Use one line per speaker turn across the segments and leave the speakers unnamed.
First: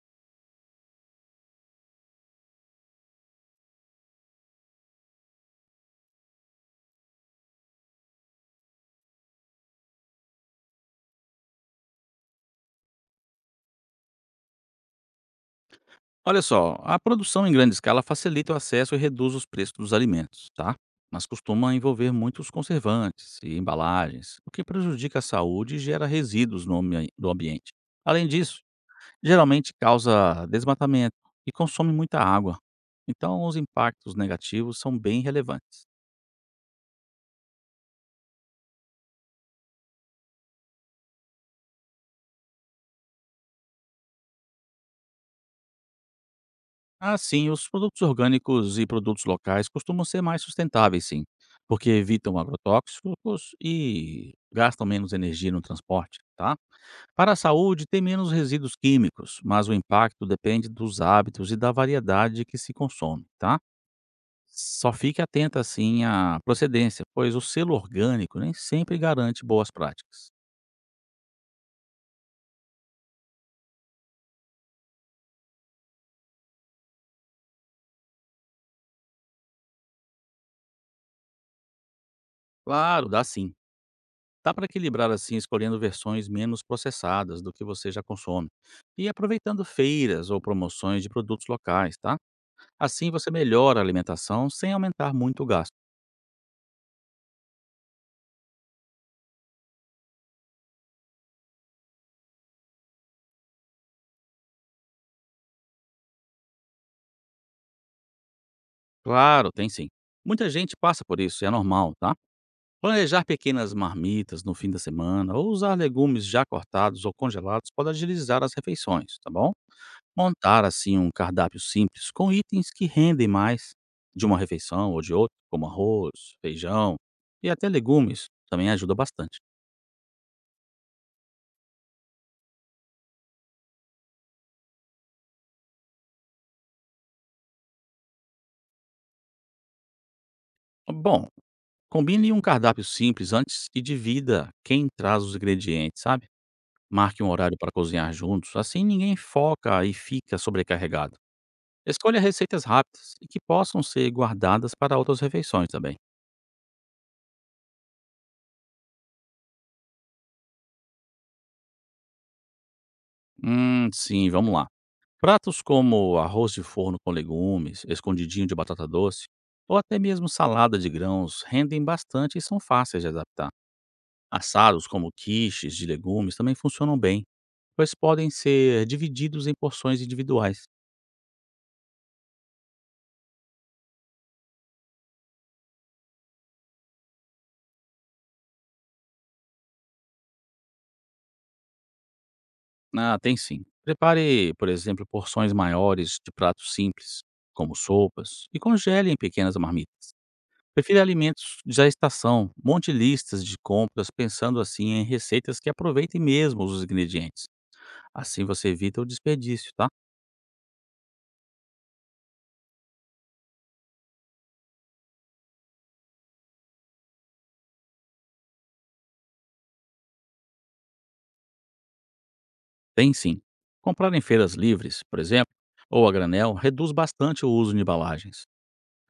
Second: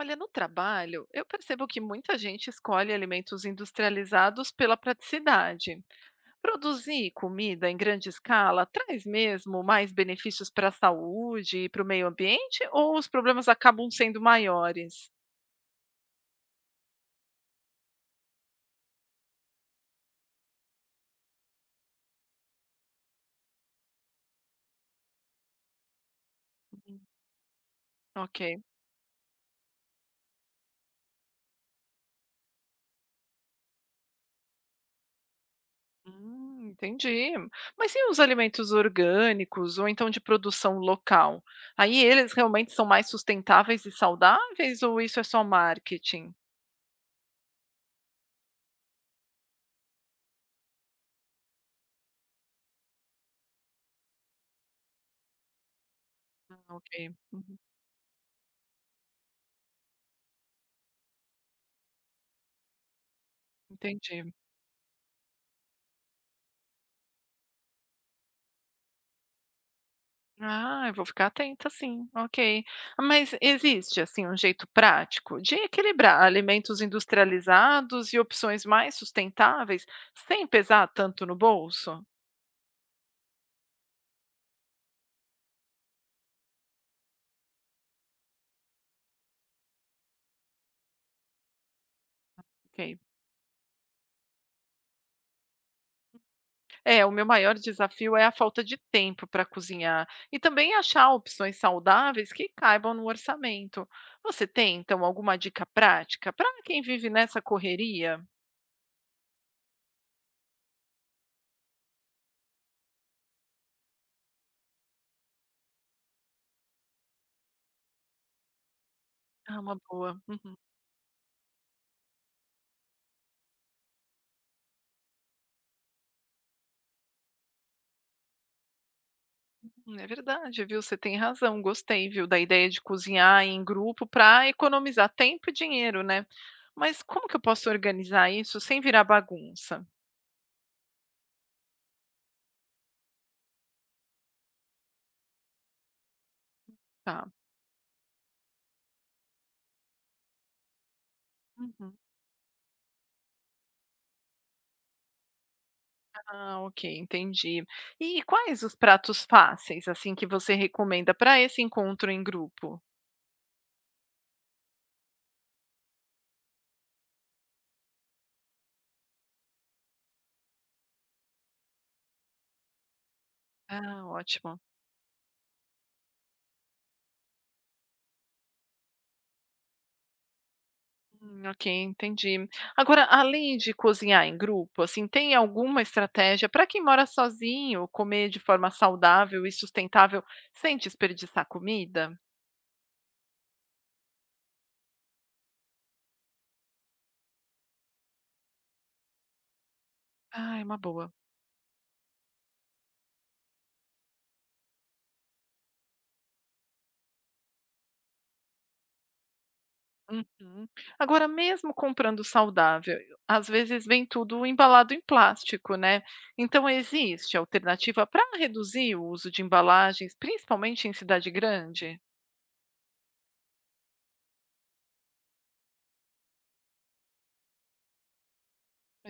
Olha, no trabalho, eu percebo que muita gente escolhe alimentos industrializados pela praticidade. Produzir comida em grande escala traz mesmo mais benefícios para a saúde e para o meio ambiente, ou os problemas acabam sendo maiores?
Olha só, a produção em grande escala facilita o acesso e reduz os preços dos alimentos, tá? Mas costuma envolver muitos conservantes e embalagens, o que prejudica a saúde e gera resíduos no do ambiente. Além
Ok.
disso, geralmente causa desmatamento e consome muita água. Então, os impactos negativos são bem relevantes.
Entendi. Mas e os alimentos orgânicos ou então de produção local? Aí eles realmente são mais sustentáveis e saudáveis, ou isso é só marketing?
Assim, os produtos orgânicos e produtos locais costumam ser mais sustentáveis, sim, porque evitam agrotóxicos e gastam menos energia no transporte, tá?
Ok.
Para a
Uhum.
saúde, tem menos resíduos químicos, mas o impacto depende dos hábitos e da variedade que se consome, tá?
Entendi.
Só fique atento assim à procedência, pois o selo orgânico nem sempre garante boas práticas.
Ah, eu vou ficar atenta sim, ok. Mas existe, assim, um jeito prático de equilibrar alimentos industrializados e opções mais sustentáveis sem pesar tanto no bolso?
Claro, dá sim. Dá para equilibrar assim, escolhendo versões menos processadas do que você já consome e aproveitando feiras ou promoções de produtos locais, tá?
Ok.
Assim você melhora a alimentação sem aumentar muito o gasto.
É, o meu maior desafio é a falta de tempo para cozinhar e também achar opções saudáveis que caibam no orçamento. Você tem, então, alguma dica prática para quem vive nessa correria?
Claro, tem sim. Muita gente passa por isso, é normal, tá? Planejar pequenas marmitas no fim da semana ou usar legumes já cortados ou congelados pode agilizar as refeições, tá bom?
Ah, uma boa.
Montar assim um cardápio simples com itens que rendem mais de uma refeição ou de outra, como arroz, feijão e até legumes, também ajuda bastante.
É verdade, viu, você tem razão. Gostei, viu, da ideia de cozinhar em grupo para economizar tempo e dinheiro, né. Mas como que eu posso organizar isso sem virar bagunça?
Bom, combine um cardápio simples antes e divida quem traz os ingredientes, sabe? Marque
Tá.
um horário para cozinhar juntos, assim ninguém foca e fica sobrecarregado.
Uhum.
Escolha receitas rápidas e que possam ser guardadas para outras refeições também.
Ah, ok, entendi. E quais os pratos fáceis, assim, que você recomenda para esse encontro em grupo?
Sim, vamos lá. Pratos como arroz de forno com legumes, escondidinho de batata doce ou até mesmo salada de grãos rendem bastante e são fáceis de adaptar.
Ah, ótimo.
Assados como quiches de legumes também funcionam bem, pois podem ser divididos em porções individuais.
Ok, entendi. Agora, além de cozinhar em grupo, assim, tem alguma estratégia para quem mora sozinho, comer de forma saudável e sustentável sem desperdiçar comida?
Ah, tem sim. Prepare, por exemplo, porções maiores de pratos simples, como sopas, e congele em pequenas marmitas.
Ah, é uma
Prefira
boa.
alimentos da estação, um monte listas de compras pensando assim em receitas que aproveitem mesmo os ingredientes. Assim você evita o desperdício, tá?
Uhum. Agora, mesmo comprando saudável, às vezes vem tudo embalado em plástico, né? Então, existe alternativa para reduzir o uso de embalagens, principalmente em cidade grande?
Tem sim. Comprar em feiras livres, por exemplo, ou a granel, reduz bastante o uso de embalagens.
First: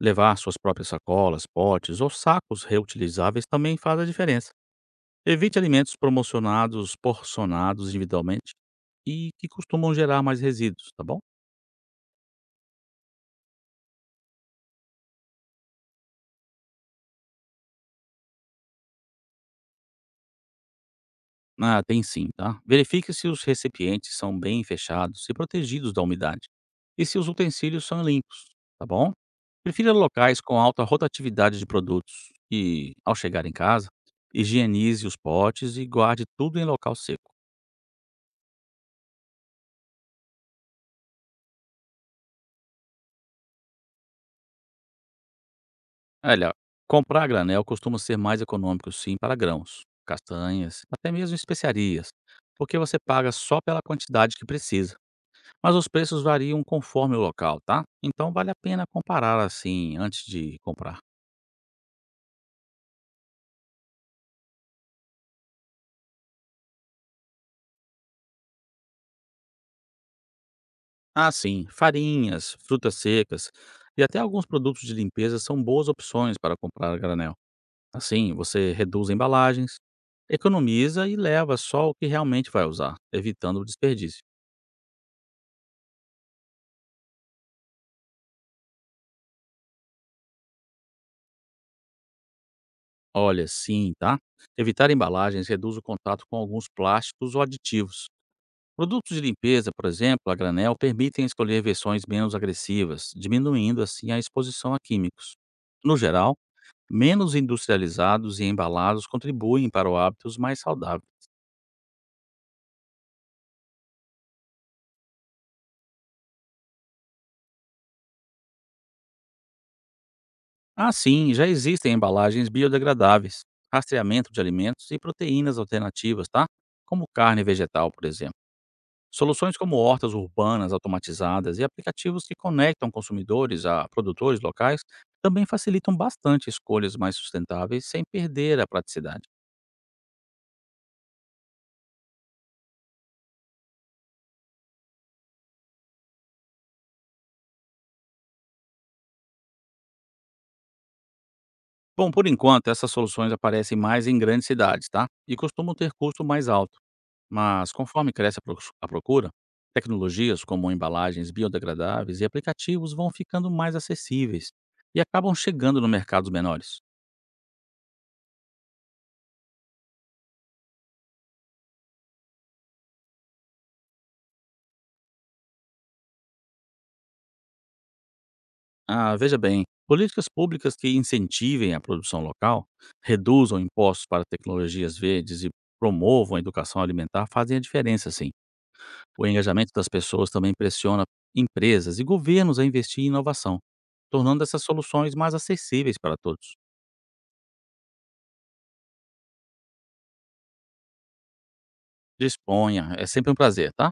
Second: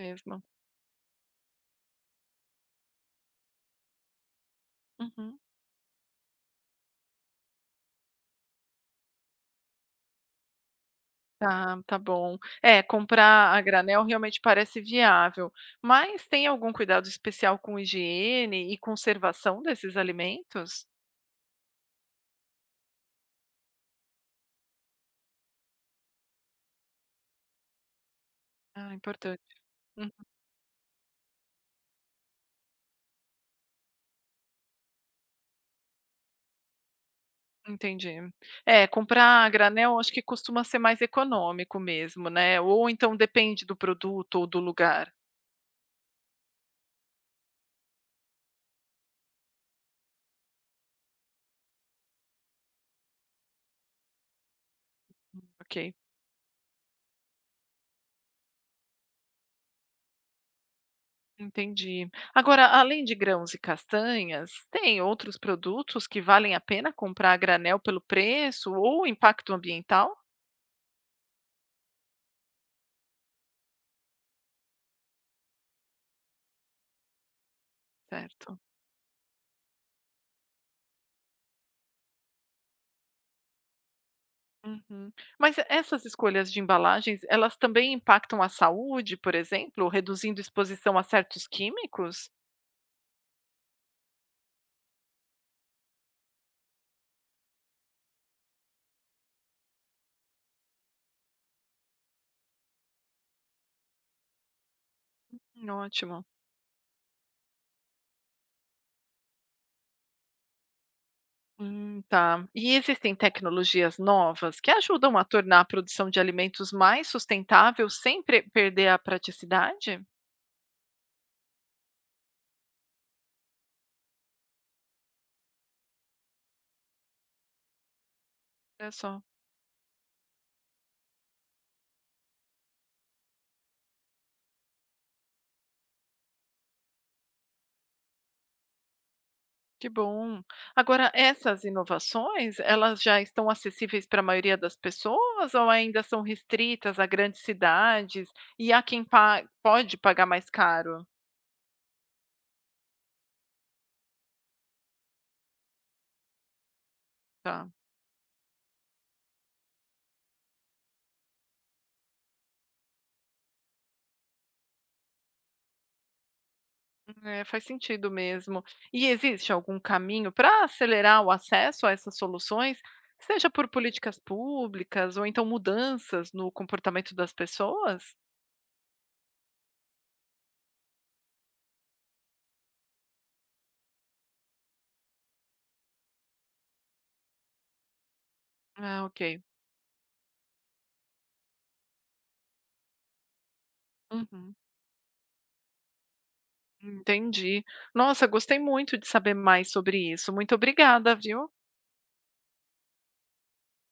Levar suas próprias sacolas, potes ou sacos reutilizáveis também faz a diferença.
Uhum.
Evite alimentos promocionados, porcionados individualmente e que costumam gerar mais resíduos, tá bom?
Tá, tá bom. É, comprar a granel realmente parece viável, mas tem algum cuidado especial com higiene e conservação desses alimentos?
Ah, tem sim, tá? Verifique se os recipientes são bem fechados e protegidos da umidade, e se os utensílios são limpos, tá
Ah,
bom?
importante.
Prefira
Hum,
locais com alta rotatividade de produtos e, ao chegar em casa, higienize os potes e guarde tudo em local seco.
entendi. É, comprar a granel acho que costuma ser mais econômico mesmo, né? Ou então depende do produto ou do lugar.
Olha, comprar a granel costuma ser mais econômico sim para grãos, castanhas, até mesmo especiarias, porque você paga só pela quantidade que precisa. Mas os
Ok,
preços variam conforme o local, tá? Então vale a pena comparar assim antes de comprar.
entendi. Agora, além de grãos e castanhas, tem outros produtos que valem a pena comprar a granel pelo preço ou impacto ambiental?
Ah, sim, farinhas, frutas secas e até alguns produtos de limpeza são boas opções para comprar a granel. Assim,
Certo.
você reduz embalagens, economiza e leva só o que realmente vai usar, evitando o desperdício.
Uhum. Mas essas escolhas de embalagens, elas também impactam a saúde, por exemplo, reduzindo exposição a certos químicos?
Olha, sim, tá? Evitar embalagens reduz o contato com alguns plásticos ou aditivos. Produtos de limpeza, por exemplo, a granel, permitem escolher versões menos agressivas, diminuindo assim a exposição a químicos. No
Ótimo.
geral, menos industrializados e embalados contribuem para o hábitos mais saudável.
Tá. E existem tecnologias novas que ajudam a tornar a produção de alimentos mais sustentável sem perder a praticidade?
Assim, já existem embalagens biodegradáveis, rastreamento de alimentos e proteínas alternativas, tá? Como carne vegetal, por exemplo.
É só.
Soluções como hortas urbanas automatizadas e aplicativos que conectam consumidores a produtores locais também facilitam bastante escolhas mais sustentáveis sem perder a praticidade.
Que bom. Agora, essas inovações, elas já estão acessíveis para a maioria das pessoas ou ainda são restritas a grandes cidades e a quem pode pagar mais caro?
Bom, por enquanto, essas soluções aparecem mais em grandes cidades, tá? E costumam ter custo mais alto.
Tá.
Mas conforme cresce a a procura, tecnologias como embalagens biodegradáveis e aplicativos vão ficando mais acessíveis e acabam chegando no mercados menores.
É, faz sentido mesmo. E existe algum caminho para acelerar o acesso a essas soluções, seja por políticas públicas ou então mudanças no comportamento das pessoas?
Ah, veja bem, políticas públicas que incentivem a produção local, reduzam impostos para tecnologias verdes e promovam a educação alimentar fazem a diferença, sim.
Ah, ok.
O engajamento das pessoas também pressiona empresas e governos a investir em inovação, tornando
Uhum,
essas soluções mais acessíveis para todos.
entendi. Nossa, gostei muito de saber mais sobre isso. Muito obrigada, viu?
Disponha, é sempre um prazer, tá?